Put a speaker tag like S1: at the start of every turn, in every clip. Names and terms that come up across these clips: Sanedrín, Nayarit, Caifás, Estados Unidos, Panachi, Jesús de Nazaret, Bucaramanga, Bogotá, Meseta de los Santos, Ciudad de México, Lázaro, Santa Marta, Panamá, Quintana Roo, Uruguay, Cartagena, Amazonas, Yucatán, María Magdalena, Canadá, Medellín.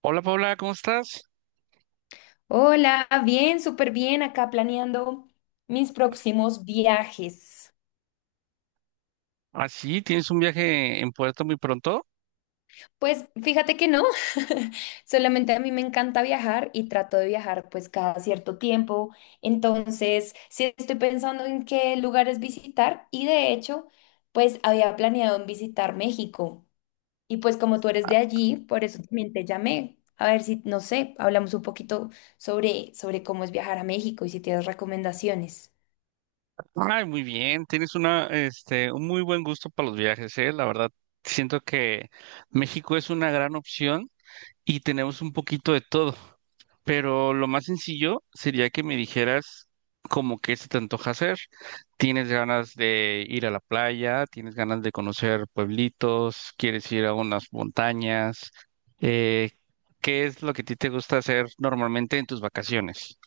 S1: Hola Paula, ¿cómo estás?
S2: Hola, bien, súper bien, acá planeando mis próximos viajes.
S1: Así, tienes un viaje en puerto muy pronto.
S2: Pues fíjate que no, solamente a mí me encanta viajar y trato de viajar pues cada cierto tiempo. Entonces, sí estoy pensando en qué lugares visitar y de hecho, pues había planeado en visitar México. Y pues como tú eres de allí, por eso también te llamé. A ver si, no sé, hablamos un poquito sobre cómo es viajar a México y si tienes recomendaciones.
S1: Ay, muy bien, tienes un muy buen gusto para los viajes, ¿eh? La verdad, siento que México es una gran opción y tenemos un poquito de todo. Pero lo más sencillo sería que me dijeras como qué se te antoja hacer. ¿Tienes ganas de ir a la playa? ¿Tienes ganas de conocer pueblitos? ¿Quieres ir a unas montañas? Eh, ¿Qué es lo que a ti te gusta hacer normalmente en tus vacaciones?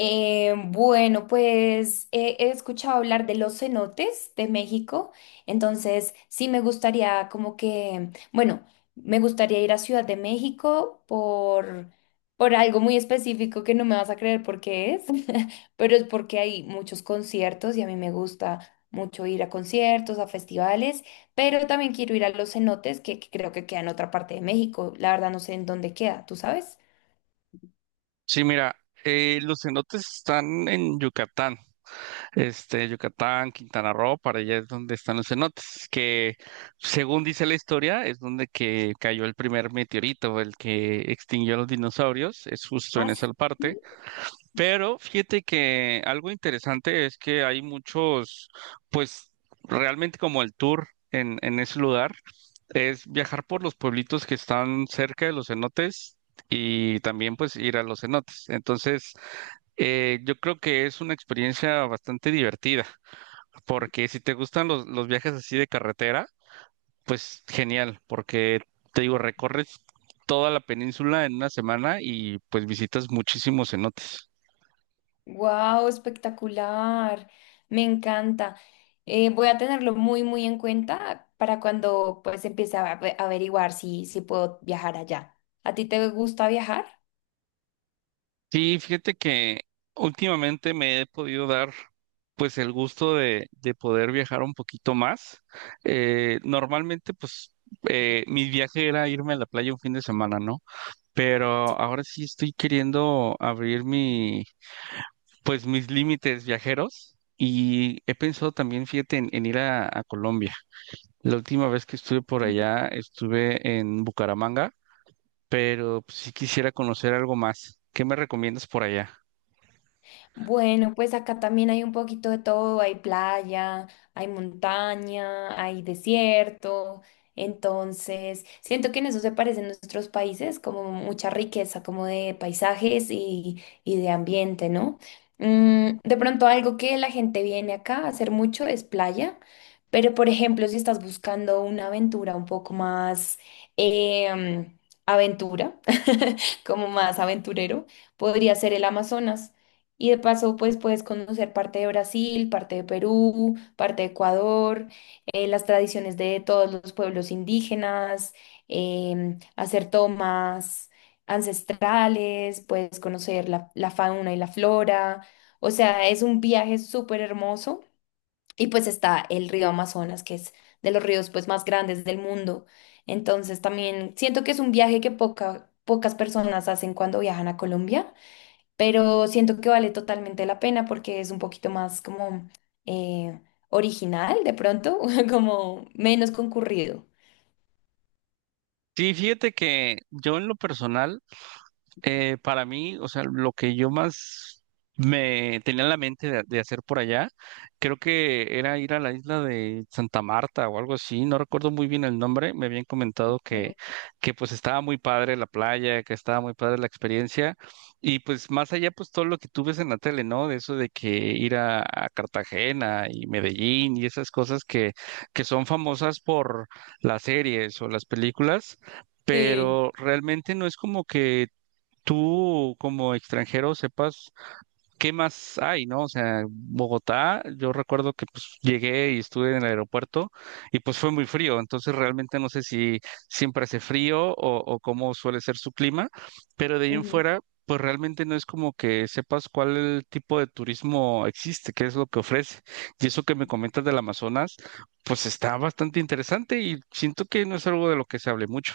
S2: Bueno, pues he escuchado hablar de los cenotes de México, entonces sí me gustaría como que, bueno, me gustaría ir a Ciudad de México por algo muy específico que no me vas a creer por qué es, pero es porque hay muchos conciertos y a mí me gusta mucho ir a conciertos, a festivales, pero también quiero ir a los cenotes que creo que queda en otra parte de México, la verdad no sé en dónde queda, ¿tú sabes?
S1: Sí, mira, los cenotes están en Yucatán. Este, Yucatán, Quintana Roo, para allá es donde están los cenotes, que según dice la historia, es donde que cayó el primer meteorito, el que extinguió a los dinosaurios, es justo
S2: Ah,
S1: en esa parte.
S2: sí.
S1: Pero fíjate que algo interesante es que hay muchos, pues realmente como el tour. En ese lugar es viajar por los pueblitos que están cerca de los cenotes y también pues ir a los cenotes. Entonces, yo creo que es una experiencia bastante divertida. Porque si te gustan los viajes así de carretera, pues genial, porque te digo, recorres toda la península en una semana y pues visitas muchísimos cenotes.
S2: Wow, espectacular. Me encanta. Voy a tenerlo muy, muy en cuenta para cuando pues empiece a averiguar si puedo viajar allá. ¿A ti te gusta viajar?
S1: Sí, fíjate que últimamente me he podido dar pues el gusto de poder viajar un poquito más. Normalmente pues mi viaje era irme a la playa un fin de semana, ¿no? Pero
S2: Sí.
S1: ahora sí estoy queriendo abrir mi, pues, mis límites viajeros y he pensado también, fíjate, en ir a Colombia. La última vez que estuve por allá estuve en Bucaramanga, pero pues sí quisiera conocer algo más. ¿Qué me recomiendas por allá?
S2: Bueno, pues acá también hay un poquito de todo, hay playa, hay montaña, hay desierto, entonces siento que en eso se parecen nuestros países, como mucha riqueza, como de paisajes y de ambiente, ¿no? Mm, de pronto algo que la gente viene acá a hacer mucho es playa, pero por ejemplo, si estás buscando una aventura un poco más em, aventura, como más aventurero, podría ser el Amazonas. Y de paso, pues puedes conocer parte de Brasil, parte de Perú, parte de Ecuador, las tradiciones de todos los pueblos indígenas, hacer tomas ancestrales, puedes conocer la fauna y la flora. O sea, es un viaje súper hermoso. Y pues está el río Amazonas, que es de los ríos pues más grandes del mundo. Entonces también siento que es un viaje que pocas personas hacen cuando viajan a Colombia, pero siento que vale totalmente la pena porque es un poquito más como eh, original de pronto, como menos concurrido.
S1: Sí, fíjate que yo en lo personal, para mí, o sea, lo que yo más me tenía en la mente de hacer por allá, creo que era ir a la isla de Santa Marta o algo así, no recuerdo muy bien el nombre, me habían comentado
S2: Mm.
S1: que pues estaba muy padre la playa, que estaba muy padre la experiencia, y pues más allá pues todo lo que tú ves en la tele, ¿no? De eso de que ir a Cartagena y Medellín y esas cosas que son famosas por las series o las películas,
S2: Sí.
S1: pero realmente no es como que tú como extranjero sepas qué más hay, ¿no? O sea, Bogotá, yo recuerdo que pues llegué y estuve en el aeropuerto y pues fue muy frío, entonces realmente no sé si siempre hace frío o cómo suele ser su clima, pero de ahí en fuera, pues realmente no es como que sepas cuál tipo de turismo existe, qué es lo que ofrece. Y eso que me comentas del Amazonas, pues está bastante interesante y siento que no es algo de lo que se hable mucho.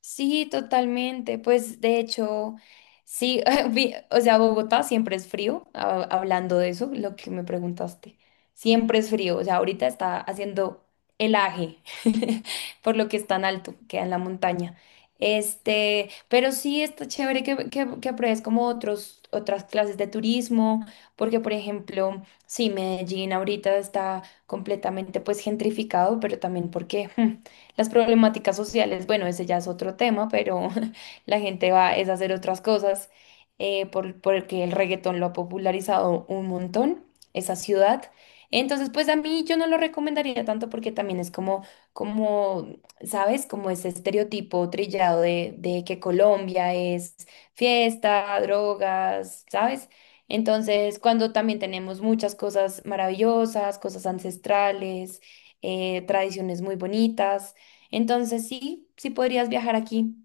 S2: Sí, totalmente. Pues de hecho, sí, o sea, Bogotá siempre es frío, hablando de eso, lo que me preguntaste. Siempre es frío, o sea, ahorita está haciendo helaje, por lo que es tan alto, queda en la montaña. Este, pero sí está chévere que apruebes como otros, otras clases de turismo, porque por ejemplo, sí, Medellín ahorita está completamente pues gentrificado, pero también porque las problemáticas sociales, bueno, ese ya es otro tema, pero la gente va es a hacer otras cosas porque el reggaetón lo ha popularizado un montón, esa ciudad. Entonces, pues a mí yo no lo recomendaría tanto porque también es como, como, ¿sabes? Como ese estereotipo trillado de que Colombia es fiesta, drogas, ¿sabes? Entonces, cuando también tenemos muchas cosas maravillosas, cosas ancestrales, tradiciones muy bonitas. Entonces sí, sí podrías viajar aquí.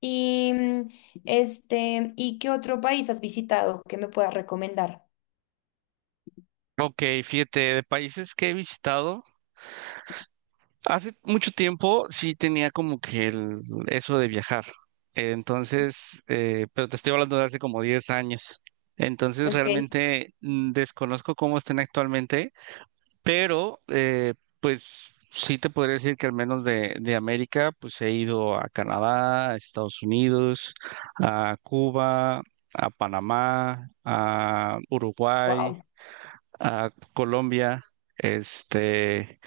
S2: Y mm, este, ¿y qué otro país has visitado que me puedas recomendar?
S1: Ok, fíjate, de países que he visitado. Hace mucho tiempo sí tenía como que el, eso de viajar. Entonces, pero te estoy hablando de hace como 10 años. Entonces,
S2: Okay.
S1: realmente, desconozco cómo estén actualmente, pero pues sí te podría decir que al menos de América, pues he ido a Canadá, a Estados Unidos, a Cuba, a Panamá, a Uruguay,
S2: Wow.
S1: a Colombia. Este,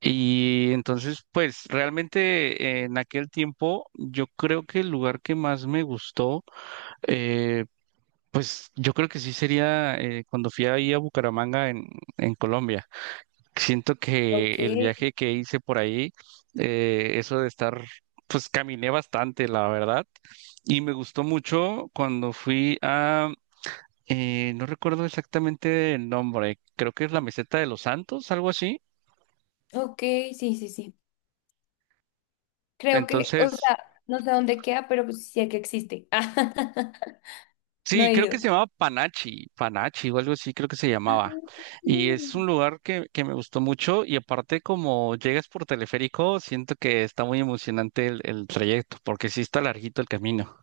S1: y entonces, pues realmente en aquel tiempo, yo creo que el lugar que más me gustó, eh, pues yo creo que sí sería, cuando fui ahí a Bucaramanga en Colombia. Siento que el
S2: Okay,
S1: viaje que hice por ahí, eso de estar, pues caminé bastante, la verdad. Y me gustó mucho cuando fui a, no recuerdo exactamente el nombre, creo que es la Meseta de los Santos, algo así.
S2: okay, sí, sí, sí. Creo que, o
S1: Entonces,
S2: sea, no sé dónde queda, pero pues sí sé que existe. No
S1: sí,
S2: he
S1: creo que
S2: ido.
S1: se llamaba Panachi, Panachi o algo así, creo que se llamaba. Y es un lugar que me gustó mucho y aparte como llegas por teleférico, siento que está muy emocionante el trayecto porque sí está larguito el camino.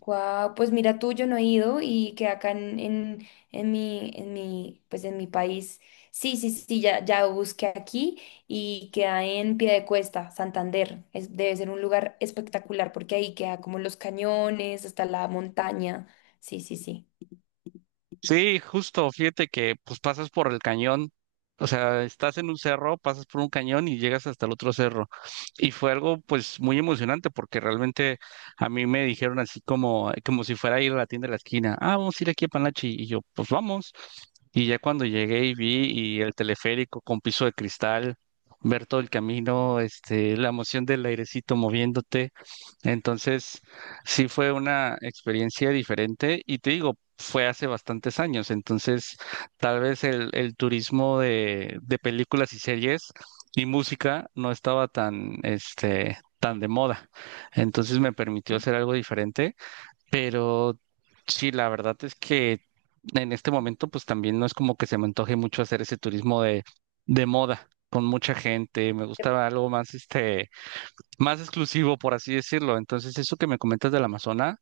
S2: Guau, pues mira tú, yo no he ido y que acá en mi, pues en mi país, sí, sí, sí, sí, ya, ya busqué aquí y queda en Piedecuesta, Santander. Es, debe ser un lugar espectacular porque ahí queda como los cañones, hasta la montaña. Sí, sí, sí.
S1: Sí, justo, fíjate que pues pasas por el cañón, o sea, estás en un cerro, pasas por un cañón y llegas hasta el otro cerro. Y fue algo pues muy emocionante porque realmente a mí me dijeron así como, como si fuera a ir a la tienda de la esquina, ah, vamos a ir aquí a Panachi y yo, pues vamos. Y ya cuando llegué y vi y el teleférico con piso de cristal, ver todo el camino, este, la emoción del airecito moviéndote. Entonces, sí, fue una experiencia diferente y te digo, fue hace bastantes años, entonces tal vez el turismo de películas y series y música no estaba tan, este, tan de moda, entonces me permitió hacer algo diferente, pero sí, la verdad es que en este momento pues también no es como que se me antoje mucho hacer ese turismo de moda, con mucha gente, me gustaba algo más, este, más exclusivo, por así decirlo. Entonces, eso que me comentas del Amazonas,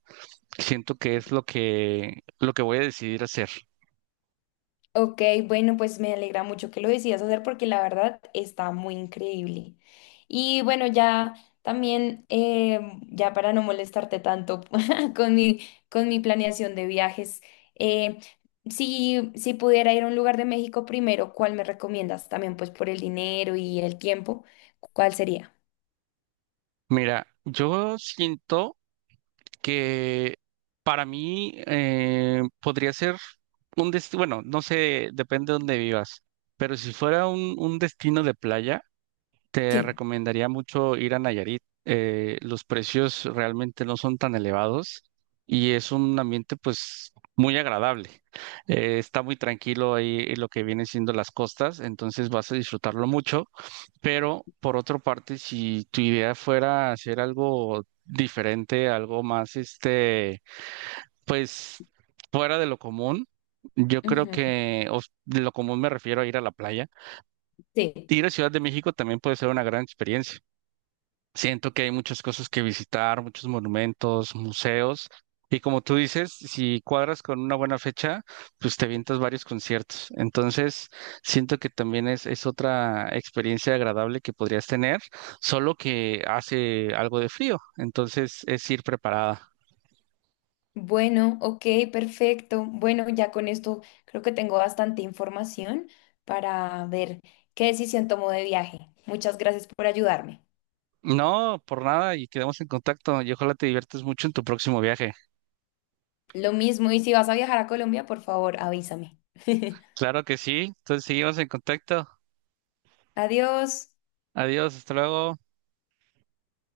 S1: siento que es lo que voy a decidir hacer.
S2: Ok, bueno, pues me alegra mucho que lo decidas hacer porque la verdad está muy increíble. Y bueno, ya también, ya para no molestarte tanto con mi, con mi planeación de viajes, eh, si pudiera ir a un lugar de México primero, ¿cuál me recomiendas? También pues por el dinero y el tiempo, ¿cuál sería?
S1: Mira, yo siento que para mí, podría ser un destino, bueno, no sé, depende de dónde vivas, pero si fuera un destino de playa, te
S2: Sí,
S1: recomendaría mucho ir a Nayarit. Los precios realmente no son tan elevados y es un ambiente pues muy agradable. Está muy tranquilo ahí lo que vienen siendo las costas, entonces vas a disfrutarlo mucho. Pero por otra parte, si tu idea fuera hacer algo diferente, algo más, este, pues fuera de lo común, yo creo
S2: ujú,
S1: que o s- de lo común me refiero a ir a la playa.
S2: sí.
S1: Ir a Ciudad de México también puede ser una gran experiencia. Siento que hay muchas cosas que visitar, muchos monumentos, museos. Y como tú dices, si cuadras con una buena fecha, pues te vientas varios conciertos. Entonces, siento que también es otra experiencia agradable que podrías tener, solo que hace algo de frío. Entonces, es ir preparada.
S2: Bueno, ok, perfecto. Bueno, ya con esto creo que tengo bastante información para ver qué decisión tomo de viaje. Muchas gracias por ayudarme.
S1: No, por nada, y quedamos en contacto. Y ojalá te diviertas mucho en tu próximo viaje.
S2: Lo mismo, y si vas a viajar a Colombia, por favor, avísame.
S1: Claro que sí. Entonces, seguimos en contacto.
S2: Adiós.
S1: Adiós, hasta luego.